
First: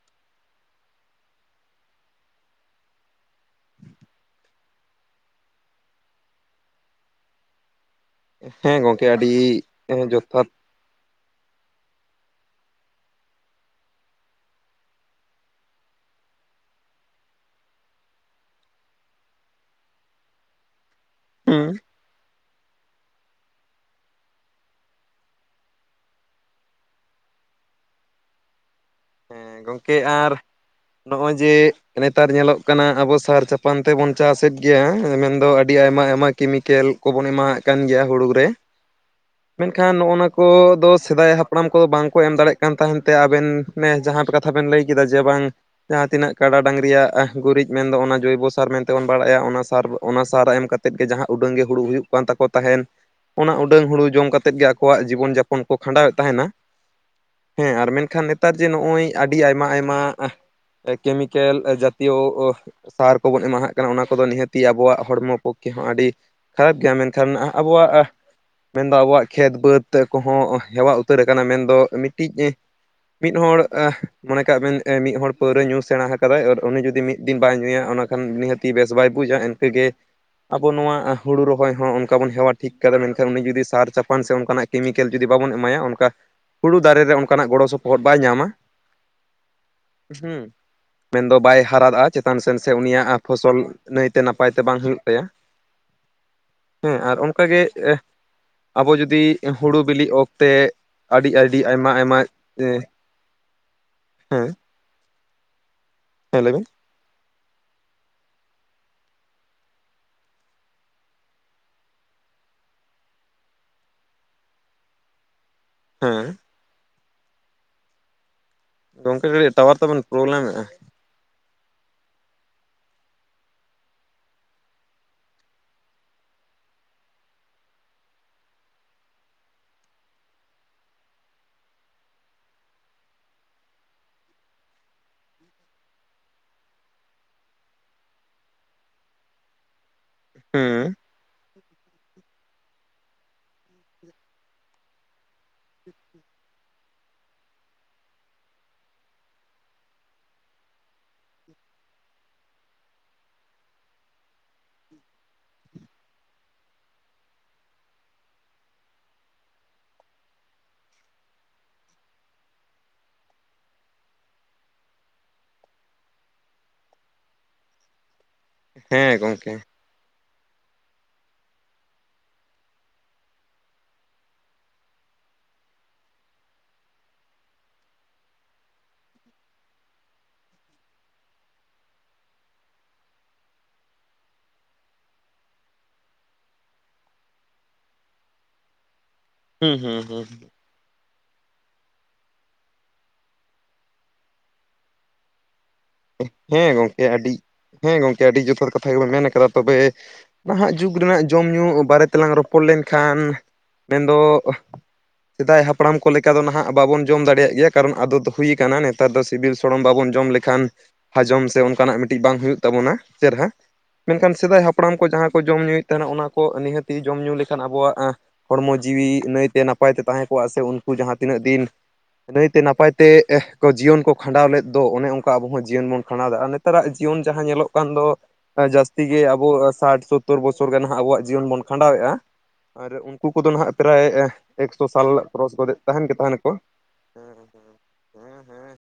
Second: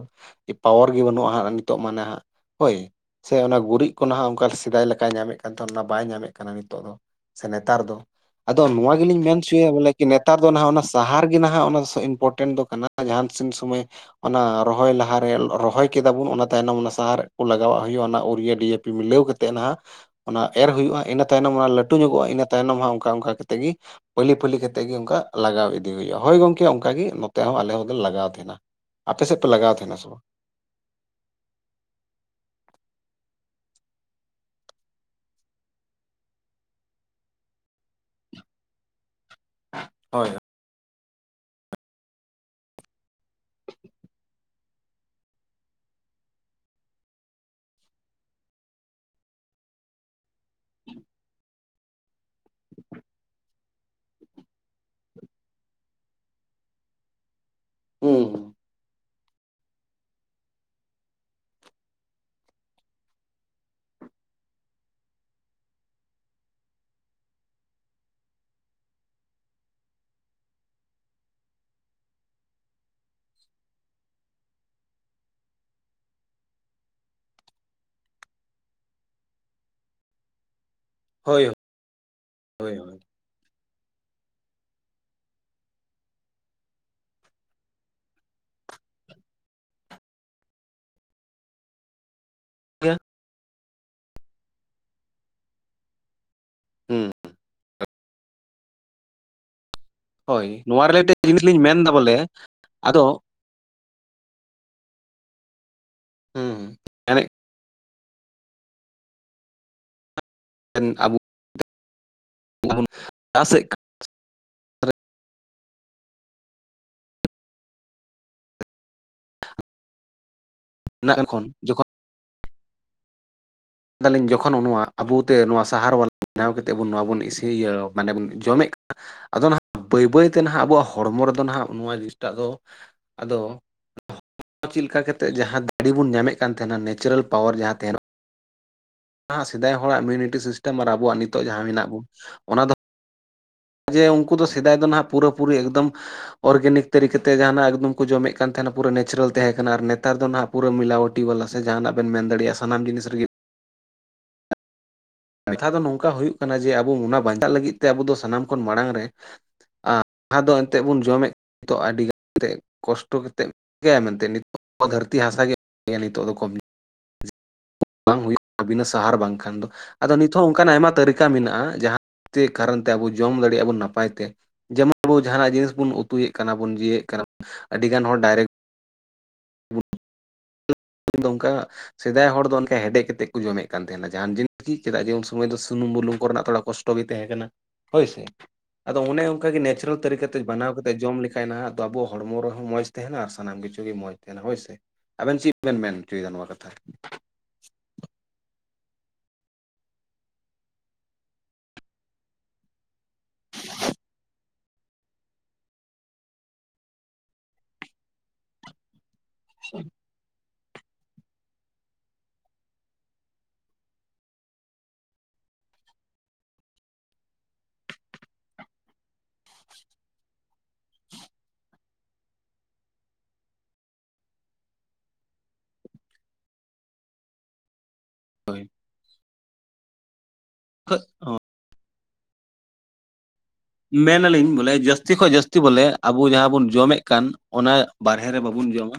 Speaker 2: ᱯᱟᱣᱟᱨ ᱜᱮ ᱵᱟᱹᱱᱩᱜᱼᱟ ᱦᱟᱸᱜ ᱱᱤᱛᱚᱜ ᱢᱟᱱᱮ ᱦᱟᱸᱜ ᱦᱳᱭ ᱥᱮ ᱚᱱᱟ ᱜᱩᱨᱤᱡ ᱠᱚ ᱱᱟᱜᱷ ᱚᱱᱠᱟ ᱥᱮᱫᱟᱭ ᱞᱮᱠᱟᱭ ᱧᱟᱢᱮᱫ ᱠᱟᱱ ᱛᱟᱸᱦᱮ ᱚᱱᱟ ᱵᱟᱭ ᱧᱟᱢᱮᱫ ᱠᱟᱱᱟ ᱱᱤᱛᱚᱜ ᱫᱚ᱾ ᱥᱮ ᱱᱮᱛᱟᱨ ᱫᱚ ᱟᱫᱚ
Speaker 1: ᱦᱮᱸ
Speaker 2: ᱱᱚᱣᱟ
Speaker 1: ᱜᱚᱝᱠᱮ
Speaker 2: ᱜᱮᱞᱤᱧ ᱢᱮᱱ
Speaker 1: ᱟᱹᱰᱤ
Speaker 2: ᱪᱚᱭᱟ ᱵᱚᱞᱮ ᱱᱮᱛᱟᱨ
Speaker 1: ᱡᱚᱛᱷᱟᱛ
Speaker 2: ᱫᱚ ᱱᱟᱦᱟᱜ ᱚᱱᱟ ᱥᱟᱦᱟᱨ ᱜᱮ ᱱᱟᱦᱟᱜ ᱚᱱᱟ ᱫᱚ ᱤᱢᱯᱚᱴᱮᱱᱴ ᱫᱚ ᱠᱟᱱᱟ ᱡᱟᱦᱟᱸ [inaudible] ᱥᱚᱢᱚᱭ ᱚᱱᱟ ᱨᱚᱦᱚᱭ ᱞᱟᱦᱟᱨᱮ ᱨᱚᱦᱚᱭ ᱠᱮᱫᱟᱵᱚᱱ ᱚᱱᱟ ᱛᱟᱭᱱᱚᱢ ᱚᱱᱟ ᱥᱟᱦᱟᱨ ᱠᱚ ᱞᱟᱜᱟᱣᱟᱜ ᱦᱩᱭᱩᱜᱼᱟ ᱚᱱᱟ ᱳᱨᱤᱭᱟᱹ ᱵᱤᱭᱟᱹᱯᱤ ᱢᱤᱞᱟᱹᱣ ᱛᱮ ᱱᱟᱦᱟᱜ ᱚᱱᱟ ᱮᱨ ᱦᱩᱭᱩᱜᱼᱟ ᱤᱱᱟᱹ ᱛᱟᱭᱱᱚᱢ ᱚᱱᱟ
Speaker 1: ᱦᱩᱸ
Speaker 2: ᱞᱟᱹᱴᱩ ᱧᱚᱜᱚᱜᱼᱟ ᱤᱱᱟᱹ ᱛᱟᱭᱱᱚᱢ ᱦᱟᱸᱜ ᱚᱱᱠᱟ ᱚᱱᱠᱟ ᱠᱟᱛᱮ ᱜᱮ᱾ ᱯᱟᱹᱞᱤ ᱯᱟᱹᱞᱤ ᱠᱟᱛᱮᱜ ᱜᱮ ᱚᱱᱠᱟ ᱞᱟᱜᱟᱣ ᱤᱫᱤ ᱦᱩᱭᱩᱜᱼᱟ ᱦᱳᱭ ᱜᱚᱝᱠᱮ ᱚᱱᱠᱟᱜ ᱜᱮ ᱱᱚᱛᱮ ᱦᱚᱸ ᱟᱞᱮ ᱦᱚᱸᱞᱮ ᱞᱟᱜᱟᱣ ᱛᱟᱦᱮᱱᱟ᱾ ᱟᱯᱮ ᱥᱮᱫ ᱯᱮ
Speaker 1: ᱦᱮᱸ
Speaker 2: ᱞᱟᱜᱟᱣ ᱛᱟᱦᱮᱱᱟ
Speaker 1: ᱜᱚᱝᱠᱮ
Speaker 2: ᱥᱮ ᱵᱟᱝ
Speaker 1: ᱟᱨ ᱱᱚᱜᱼᱚᱭ ᱡᱮ ᱱᱮᱛᱟᱨ ᱧᱮᱞᱚᱜ ᱠᱟᱱᱟ ᱟᱵᱚ ᱥᱟᱨ ᱪᱟᱯᱟᱱ ᱛᱮᱵᱚᱱ ᱪᱟᱥᱮᱫ ᱜᱮᱭᱟ ᱢᱮᱱᱫᱚ ᱟᱹᱰᱤ ᱟᱭᱢᱟ ᱟᱭᱢᱟ ᱠᱮᱢᱤᱠᱮᱞ ᱠᱚᱵᱚᱱ ᱮᱢᱟᱣᱟᱜ ᱠᱟᱱ ᱜᱮᱭᱟ ᱦᱩᱲᱩ ᱨᱮ᱾ ᱢᱮᱱᱠᱷᱟᱱ ᱱᱚᱜ ᱱᱚᱣᱟ
Speaker 2: ᱦᱳᱭ
Speaker 1: ᱠᱚᱫᱚ ᱥᱮᱫᱟᱭ ᱦᱟᱯ ᱦᱟᱯᱲᱟᱢ ᱠᱚᱫᱚ ᱵᱟᱝᱠᱚ ᱮᱢ ᱫᱟᱲᱮᱭᱟᱜ ᱠᱟᱱ ᱛᱟᱸᱦᱮᱱ ᱛᱮ ᱟᱵᱮᱱ ᱡᱟᱦᱟᱸ ᱠᱟᱛᱷᱟ ᱵᱮᱱ ᱞᱟᱹᱭ ᱠᱮᱫᱟ ᱡᱮ ᱵᱟᱝ ᱡᱟᱦᱟᱸ ᱛᱤᱱᱟᱹᱜ ᱠᱟᱰᱟ ᱰᱟᱝᱨᱤᱭᱟᱜ ᱜᱩᱨᱤᱡ ᱢᱮᱱᱫᱚ ᱚᱱᱟ ᱡᱚᱭᱵᱚ ᱥᱟᱨ ᱢᱮᱱᱛᱮᱵᱚᱱ ᱵᱟᱲᱟᱭᱟ ᱚᱱᱟ ᱥᱟᱨ ᱚᱱᱟ ᱥᱟᱨ ᱮᱢ ᱠᱟᱛᱮ ᱟᱛᱮᱫ ᱜᱮ ᱡᱟᱦᱟᱸ ᱩᱰᱟᱹᱝᱜ ᱜᱮ ᱦᱩᱲᱩ ᱦᱩᱭᱩᱜ ᱠᱟᱱ ᱛᱟᱠᱚ ᱛᱟᱦᱮᱱ ᱚᱱᱟ ᱩᱰᱟᱹᱝ ᱦᱩᱲᱩ ᱡᱚᱢ ᱠᱟᱛᱮᱫ ᱜᱮ ᱟᱠᱚᱣᱟᱜ ᱡᱤᱵᱚᱱ ᱡᱟᱯᱚᱱ ᱠᱚ ᱠᱷᱟᱸᱰᱟᱣᱮᱫ ᱛᱟᱸᱦᱮᱱᱟ᱾ ᱦᱮᱸ ᱟᱨ ᱢᱮᱱᱠᱷᱟᱱ
Speaker 2: ᱦᱩᱸ
Speaker 1: ᱱᱮᱛᱟᱨ ᱡᱮ ᱱᱚᱜᱼᱚᱭ ᱟᱹᱰᱤ ᱟᱭᱢᱟ ᱟᱭᱢᱟ ᱠᱮᱢᱤᱠᱮᱞ ᱡᱟᱛᱤᱭᱚ ᱚᱜᱼᱚ ᱾ ᱥᱟᱨ ᱠᱚᱵᱚᱱ ᱮᱢᱟᱦᱟᱜ ᱠᱟᱱᱟ ᱚᱱᱟ ᱠᱚᱫᱚ ᱱᱤᱦᱟᱹᱛᱤ ᱟᱵᱚᱣᱟᱜ ᱦᱚᱲᱢᱚ ᱯᱚᱠ ᱠᱮ ᱦᱚᱸ ᱟᱹᱰᱤ, ᱠᱷᱟᱨᱟᱯ ᱜᱮᱭᱟ ᱢᱮᱱᱠᱷᱟᱱ ᱟᱵᱚᱣᱟᱜ ᱢᱮᱱᱫᱚ ᱟᱵᱚᱣᱟᱜ ᱠᱷᱮᱛ ᱵᱟᱹᱫᱽ ᱠᱚᱦᱚᱸ ᱦᱮᱣᱟ ᱩᱛᱟᱹᱨ ᱟᱠᱟᱱᱟ ᱢᱮᱱᱫᱚ ᱢᱤᱫᱴᱤᱡ ᱢᱤᱫ ᱦᱚᱲ, ᱟᱦ ᱢᱚᱱᱮ ᱠᱟᱜ ᱵᱮᱱ ᱢᱤᱜ ᱦᱚᱲ ᱯᱟᱹᱣᱨᱟᱹ ᱧᱩ ᱥᱮᱬᱟ ᱦᱟᱠᱟᱫᱟᱭ ᱟᱨ ᱩᱱᱤ ᱡᱩᱫᱤ ᱢᱤᱜ ᱫᱤᱱ ᱵᱟᱭ ᱧᱩᱭᱟ, ᱚᱱᱟ ᱠᱷᱟᱱ ᱱᱤᱦᱟᱹᱛᱤ ᱵᱮᱹᱥ ᱵᱟᱭ ᱵᱩᱡᱟ᱾ ᱛᱮ ᱜᱮ ᱟᱵᱚ ᱱᱚᱣᱟ ᱦᱩᱲᱩ
Speaker 2: ᱦᱳᱭ
Speaker 1: ᱨᱚᱦᱚᱭ ᱦᱚᱸ ᱚᱱ [unintelligible] ᱚᱱᱠᱟ ᱵᱚᱱ ᱦᱮᱣᱟ
Speaker 2: ᱦᱳᱭ
Speaker 1: ᱴᱷᱤᱠ
Speaker 2: ᱦᱳᱭ
Speaker 1: ᱠᱟᱫᱟ ᱢᱮᱱᱠᱷᱟᱱ ᱩᱱᱤ ᱡᱩᱫᱤ ᱥᱟᱨ ᱪᱟᱯᱟᱱ ᱥᱮ ᱚᱱᱠᱟᱱᱟᱜ ᱠᱮᱢᱤᱠᱮᱞ ᱡᱩᱫᱤ ᱵᱟᱵᱚᱱ ᱮᱢᱟᱭᱟ ᱚᱱᱠᱟ ᱦᱩᱲᱩ ᱫᱟᱨᱮ ᱨᱮ ᱚᱱᱠᱟᱱᱟᱜ ᱜᱚᱲᱚ ᱥᱚᱯᱚᱦᱚᱫ ᱵᱟᱭ ᱧᱟᱢᱟ᱾ ᱦᱩᱸ, ᱢᱮᱱᱫᱚ ᱵᱟᱭ ᱦᱟᱨᱟᱫᱼᱟ ᱪᱮᱛᱟᱱ ᱥᱮᱱ ᱥᱮ
Speaker 2: ᱜᱮᱭᱟ
Speaker 1: ᱩᱱᱤᱭᱟᱜ ᱯᱷᱚᱥᱚᱞ ᱱᱟᱹᱭᱛᱮ ᱱᱟᱯᱟᱭ ᱛᱮ ᱵᱟᱝ ᱦᱩᱭᱩᱜ ᱛᱟᱭᱟ, ᱦᱮᱸ
Speaker 2: ᱦᱩᱸ
Speaker 1: ᱟᱨ ᱚᱱᱠᱟᱜᱮ ᱮᱜ ᱟᱵᱚ ᱡᱩᱫᱤ ᱦᱩᱲᱩ ᱵᱤᱞᱤᱜ
Speaker 2: ᱦᱳᱭ
Speaker 1: ᱚᱠᱛᱮ
Speaker 2: ᱱᱚᱣᱟ ᱨᱤᱞᱮᱴᱮᱰ
Speaker 1: ᱟᱹᱰᱤ
Speaker 2: ᱡᱤᱱᱤᱥ ᱞᱤᱧ
Speaker 1: ᱟᱹᱰᱤ
Speaker 2: ᱢᱮᱱᱫᱟ
Speaker 1: ᱟᱭᱢᱟ
Speaker 2: ᱵᱚᱞᱮ
Speaker 1: ᱟᱭᱢᱟ [unintelligible]
Speaker 2: ᱟᱫᱚ
Speaker 1: ᱦᱮᱸ᱾ ᱦᱮᱸ ᱞᱟᱹᱭ ᱵᱤᱱ
Speaker 2: ᱦᱩᱸ, ᱮᱱᱮᱜ [unintelligible] ᱟᱵᱩ [unintelligible] ᱪᱟᱥᱮᱜ [unintelligible]
Speaker 1: ᱦᱮᱸ᱾ ᱜᱚᱝᱠᱮ ᱠᱟᱹᱴᱤᱜ ᱴᱟᱣᱟᱨ ᱛᱟᱵᱮᱱ ᱯᱨᱚᱵᱞᱮᱢᱮᱜᱼᱟ ᱾
Speaker 2: [unintelligible] ᱡᱚᱠᱷᱚᱱ [unintelligible] ᱫᱟᱞᱤᱧ ᱡᱚᱠᱷᱚᱱ ᱱᱚᱣᱟ ᱟᱵᱩᱛᱮ ᱱᱚᱣᱟ ᱥᱟᱦᱟᱨ ᱵᱟᱞᱟ ᱵᱮᱱᱟᱣ ᱠᱟᱛᱮᱜ ᱱᱚᱣᱟ ᱵᱚᱱ ᱤᱥᱤ ᱤᱭᱟᱹ ᱢᱟᱱᱮ ᱵᱚᱱ ᱡᱚᱢᱮᱜ ᱠᱟᱱᱟ ᱟᱫᱚ ᱱᱷᱟᱜ ᱵᱟᱹᱭ ᱵᱟᱹᱭ ᱛᱮ ᱱᱷᱟᱜ ᱟᱵᱚᱣᱟᱜ ᱦᱚᱲᱢᱚ ᱨᱮᱫᱚ ᱦᱟᱸᱜ ᱱᱚᱣᱟ ᱡᱤᱱᱤᱥ ᱴᱟᱜ ᱫᱚ ᱟᱫᱚ ᱪᱤᱜ ᱞᱮᱠᱟ ᱠᱟᱛᱮᱜ ᱡᱟᱦᱟᱸ ᱫᱟᱲᱮ ᱵᱚᱱ ᱧᱟᱢᱮᱜ ᱠᱟᱱ ᱛᱟᱦᱮᱱᱟ ᱱᱮᱪᱨᱟᱞ ᱯᱟᱣᱟᱨ ᱡᱟᱦᱟᱸ ᱛᱟᱦᱮᱸᱱᱟ ᱥᱮᱫᱟᱭ ᱦᱚᱲᱟᱜ ᱤᱢᱤᱱᱤᱴᱤ ᱥᱤᱥᱴᱮᱢ ᱟᱨ
Speaker 1: ᱦᱩᱸ
Speaker 2: ᱟᱵᱚᱣᱟᱜ ᱱᱤᱛᱚᱜ ᱡᱟᱦᱟᱸ ᱢᱮᱱᱟᱜ ᱵᱚᱱ ᱚᱱᱟ ᱫᱚ ᱡᱮ ᱩᱱᱠᱩ ᱫᱚ ᱥᱮᱫᱟᱭ ᱫᱚ ᱦᱟᱸᱜ ᱯᱩᱨᱟᱹᱯᱩᱨᱤ ᱮᱠᱫᱚᱢ ᱚᱨᱜᱮᱱᱤᱠ ᱛᱟᱹᱨᱤᱠᱟ ᱛᱮ ᱡᱟᱦᱟᱸᱱᱟᱜ ᱮᱠᱫᱚᱢ ᱠᱚ ᱡᱚᱢᱮᱜ ᱠᱟᱱ ᱛᱟᱦᱮᱸᱱᱟ ᱯᱩᱨᱟᱹ ᱱᱮᱪᱨᱮᱞ ᱛᱟᱦᱮᱸᱱᱟ ᱠᱟᱱᱟ ᱟᱨ ᱱᱮᱛᱟᱨ ᱫᱚ ᱦᱟᱸᱜ ᱯᱩᱨᱟᱹ ᱢᱤᱞᱟᱣᱴᱤ ᱵᱟᱞᱟ ᱥᱮ ᱡᱟᱦᱟᱸᱱᱟᱜ ᱵᱮᱱ ᱢᱮᱱ ᱫᱟᱲᱮᱭᱟᱜᱼᱟ ᱥᱟᱱᱟᱢ ᱡᱤᱱᱤᱥ ᱨᱮᱜᱮ ᱠᱟᱛᱷᱟ ᱫᱚ ᱱᱚᱝᱠᱟ ᱦᱩᱭᱩᱜ ᱠᱟᱱᱟ ᱡᱮ ᱟᱵᱚ ᱚᱱᱟ ᱵᱟᱧᱪᱟᱜ ᱞᱟᱹᱜᱤᱫ ᱛᱮ ᱟᱵᱚ ᱥᱟᱱᱟᱢ ᱠᱷᱚᱱ ᱢᱟᱲᱟᱝ ᱨᱮ [unintelligible] ᱮᱱᱛᱮᱜ ᱵᱚᱱ ᱡᱚᱢᱮᱜ ᱠᱟᱱ ᱱᱤᱛᱚᱜ ᱫᱚ ᱟᱹᱰᱤᱜᱟᱱ ᱛᱮ ᱠᱚᱥᱴᱚ ᱠᱟᱛᱮᱜ ᱪᱤᱠᱟᱹᱭᱟ ᱢᱮᱱᱛᱮᱜ ᱱᱤᱛᱚᱜ ᱫᱷᱟᱹᱨᱛᱤ ᱦᱟᱥᱟ ᱜᱮ ᱱᱤᱛᱚᱜ ᱫᱚ ᱠᱚᱢ ᱵᱟᱝ ᱦᱩᱭᱩᱜᱼᱟ [unintelligible]
Speaker 1: ᱦᱮᱸ
Speaker 2: ᱥᱟᱦᱟᱨ
Speaker 1: ᱜᱚᱝᱠᱮ
Speaker 2: ᱵᱟᱝᱠᱷᱟᱱ ᱫᱚ ᱾ ᱟᱫᱚ ᱱᱤᱛ ᱦᱚᱸ ᱚᱱᱠᱟᱱᱟᱜ ᱟᱭᱢᱟ ᱛᱟᱹᱨᱤᱠᱟ ᱢᱮᱱᱟᱜᱼᱟ [unintelligible] ᱠᱟᱨᱚᱱ ᱛᱮ ᱟᱵᱚ ᱡᱚᱢ ᱫᱟᱲᱤᱭᱟᱜᱼᱟ ᱵᱚᱱ ᱱᱟᱯᱟᱭ ᱛᱮ ᱾ ᱡᱮᱢᱚᱱ ᱟᱵᱚ ᱡᱟᱦᱟᱸᱱᱟᱜ ᱡᱤᱱᱤᱥ ᱵᱚᱱ ᱩᱛᱩᱭᱮᱜ ᱠᱟᱱᱟ ᱵᱚᱱ [unintelligible] ᱠᱟᱱᱟ ᱟᱹᱰᱤ ᱜᱟᱱ ᱦᱚᱲ ᱰᱟᱭᱨᱮᱠᱴ [unintelligible] [unintelligible] ᱥᱮᱫᱟᱭ ᱦᱚᱲ ᱫᱚ ᱚᱱᱠᱟ ᱦᱮᱰᱮᱜ ᱠᱟᱛᱮᱜ ᱠᱚ ᱡᱚᱢᱮᱜ ᱠᱟᱱ ᱛᱟᱦᱮᱸᱱᱟ ᱡᱟᱦᱟᱸᱱ ᱡᱤᱱᱤᱥ ᱪᱮᱜ ᱪᱮᱫᱟᱜ ᱡᱮ ᱩᱱ ᱥᱚᱢᱚᱭ ᱫᱚ ᱥᱩᱱᱩᱢ ᱵᱩᱞᱩᱝ ᱠᱚᱨᱮᱱᱟᱜ ᱛᱷᱚᱲᱟ ᱠᱚᱥ [unintelligible] ᱛᱟᱦᱮᱸ ᱠᱟᱱᱟ ᱦᱳᱭᱥᱮ ᱟᱫᱚ ᱚᱱᱮ ᱚᱱᱠᱟ ᱜᱮ
Speaker 1: ᱦᱩᱸ
Speaker 2: ᱱᱮᱪᱨᱮᱞ
Speaker 1: ᱦᱩᱸ ᱦᱩᱸ
Speaker 2: ᱛᱟᱹᱨᱤᱠᱟ ᱛᱮ ᱵᱮᱱᱟᱣ ᱠᱟᱛᱮᱜ ᱡᱚᱢ ᱞᱮᱠᱷᱟᱡ ᱱᱷᱟᱜ ᱟᱵᱚ ᱦᱚᱲᱢᱚ ᱨᱮᱦᱚᱸ ᱢᱚᱸᱡᱽ ᱛᱟᱦᱮᱸᱱᱟ ᱟᱨ ᱥᱟᱱᱟᱢ ᱠᱤᱪᱷᱩ ᱜᱮ ᱢᱚᱸᱡᱽ ᱛᱟᱦᱮᱸᱱᱟ ᱦᱳᱭᱥᱮ᱾ ᱟᱵᱮᱱ ᱪᱮᱜ ᱵᱮᱱ ᱢᱮᱱ? ᱦᱚᱪᱚᱭᱮᱫᱟ ᱱᱚᱣᱟ ᱠᱟᱛᱷᱟ
Speaker 1: ᱦᱮᱸ ᱜᱚᱢᱠᱮ ᱟᱹᱰᱤ ᱦᱮᱸ ᱜᱚᱢᱠᱮ ᱟᱹᱰᱤ ᱡᱚᱛᱷᱟᱛ ᱠᱟᱛᱷᱟ ᱜᱮᱵᱮᱱ ᱢᱮᱱ ᱟᱠᱟᱫᱟ ᱛᱚᱵᱮ ᱱᱟᱦᱟᱜ ᱡᱩᱜᱽ ᱨᱮᱱᱟᱜ ᱡᱚᱢ ᱧᱩ ᱵᱟᱨᱮ ᱛᱮᱞᱟᱝ ᱨᱚᱯᱚᱲ ᱞᱮᱱᱠᱷᱟᱱ, ᱢᱮᱱᱫᱚ ᱥᱮᱫᱟᱭ ᱦᱟᱯᱲᱟᱢ ᱠᱚ ᱞᱮᱠᱟ ᱫᱚ ᱱᱷᱟᱜ ᱵᱟᱵᱚᱱ ᱡᱚᱢ ᱫᱟᱲᱮᱭᱟᱜ ᱜᱮᱭᱟ, ᱠᱟᱨᱚᱱ ᱟᱫᱚᱛ ᱦᱩᱭᱟᱠᱟᱱᱟ ᱱᱮᱛ [unintelligible] ᱛᱟᱨ ᱫᱚ ᱥᱤᱵᱤᱞ ᱥᱚᱲᱚᱢ ᱵᱟᱵᱚᱱ ᱡᱚᱢ ᱞᱮᱠᱷᱟᱱ ᱦᱟᱡᱚᱢ ᱥᱮ ᱚᱱᱠᱟᱱᱟᱜ ᱢᱤᱫᱴᱤᱡ ᱵᱟᱝ ᱦᱩᱭᱩᱜ ᱛᱟᱵᱚᱱᱟ ᱪᱮᱨᱦᱟ᱾ ᱢᱮᱱᱠᱷᱟᱱ ᱥᱮᱫᱟᱭ ᱦᱟᱯᱲᱟᱢ ᱠᱚ ᱡᱟᱦᱟᱸ ᱠᱚ ᱡᱚᱢ ᱧᱩᱭᱮᱜ ᱛᱟᱦᱮᱸᱱᱟ ᱚᱱᱟ ᱠᱚ ᱱᱤᱦᱟᱹᱛᱤ ᱡᱚᱢᱼᱧᱩ ᱞᱮᱠᱷᱟᱱ ᱟᱵᱚᱣᱟᱜ ᱟᱸ ᱦᱚᱲᱢᱚ ᱡᱤᱣᱤ ᱱᱟᱹᱭᱛᱮ ᱱᱟᱯᱟᱭ ᱛᱮ ᱛᱟᱦᱮᱸ ᱠᱚᱜᱼᱟ ᱥᱮ ᱩᱱᱠᱩ ᱡᱟᱦᱟᱸ ᱛᱤᱱᱟᱹᱜ ᱫᱤᱱ ᱱᱟᱹᱭᱛᱮ ᱱᱟᱯᱟᱭ ᱛᱮ ᱡᱤᱭᱚᱱ ᱠᱚ ᱠᱷᱟᱸᱰᱟᱣ ᱞᱮᱫ ᱫᱚ ᱚᱱᱮ ᱚᱱᱠᱟ ᱟᱵᱚ ᱦᱚᱸ ᱡᱤᱭᱚᱱ ᱵᱚᱱ ᱠᱷᱟᱸᱰᱟᱣ ᱫᱟ ᱱᱮᱛᱟᱨᱟᱜ ᱡᱤᱭᱚᱱ ᱡᱟᱦᱟᱸ ᱧᱮᱞᱚᱜ ᱠᱟᱱ ᱫᱚ
Speaker 2: ᱦᱳᱭ
Speaker 1: ᱡᱟᱹᱥᱛᱤ ᱜᱮ ᱟᱵᱚ ᱥᱟᱴ [unintelligible] ᱛᱳᱨ ᱵᱚᱥᱚᱨ ᱜᱮ ᱦᱟᱸᱜ ᱟᱵᱚᱣᱟᱜ ᱡᱤᱭᱚᱱ ᱵᱚᱱ ᱠᱷᱟᱸᱰᱟᱣᱮᱜᱼᱟ ᱟᱨ ᱩᱱᱠᱩ ᱠᱚᱫᱚ ᱦᱟᱸᱜ
Speaker 2: ᱢᱮᱱ ᱟᱹᱞᱤᱧ ᱵᱚᱞᱮ ᱡᱟᱹᱥᱛᱤ ᱠᱷᱚᱱ ᱡᱟᱹᱥᱛᱤ ᱵᱚᱞᱮ
Speaker 1: ᱛᱟᱦᱮᱱ ᱜᱮ
Speaker 2: ᱟᱵᱚ
Speaker 1: ᱛᱟᱦᱮᱱᱟᱠᱚ
Speaker 2: ᱡᱟᱦᱟᱸ ᱵᱚᱱ ᱡᱚᱢᱮ ᱠᱟᱱ
Speaker 1: ᱦᱮᱸ ᱦᱮᱸ
Speaker 2: ᱚᱱᱟ ᱵᱟᱨᱦᱮ
Speaker 1: ᱦᱮᱸ
Speaker 2: ᱨᱮ
Speaker 1: ᱦᱮᱸ
Speaker 2: ᱵᱟᱵᱩᱱ ᱡᱚᱢᱟ᱾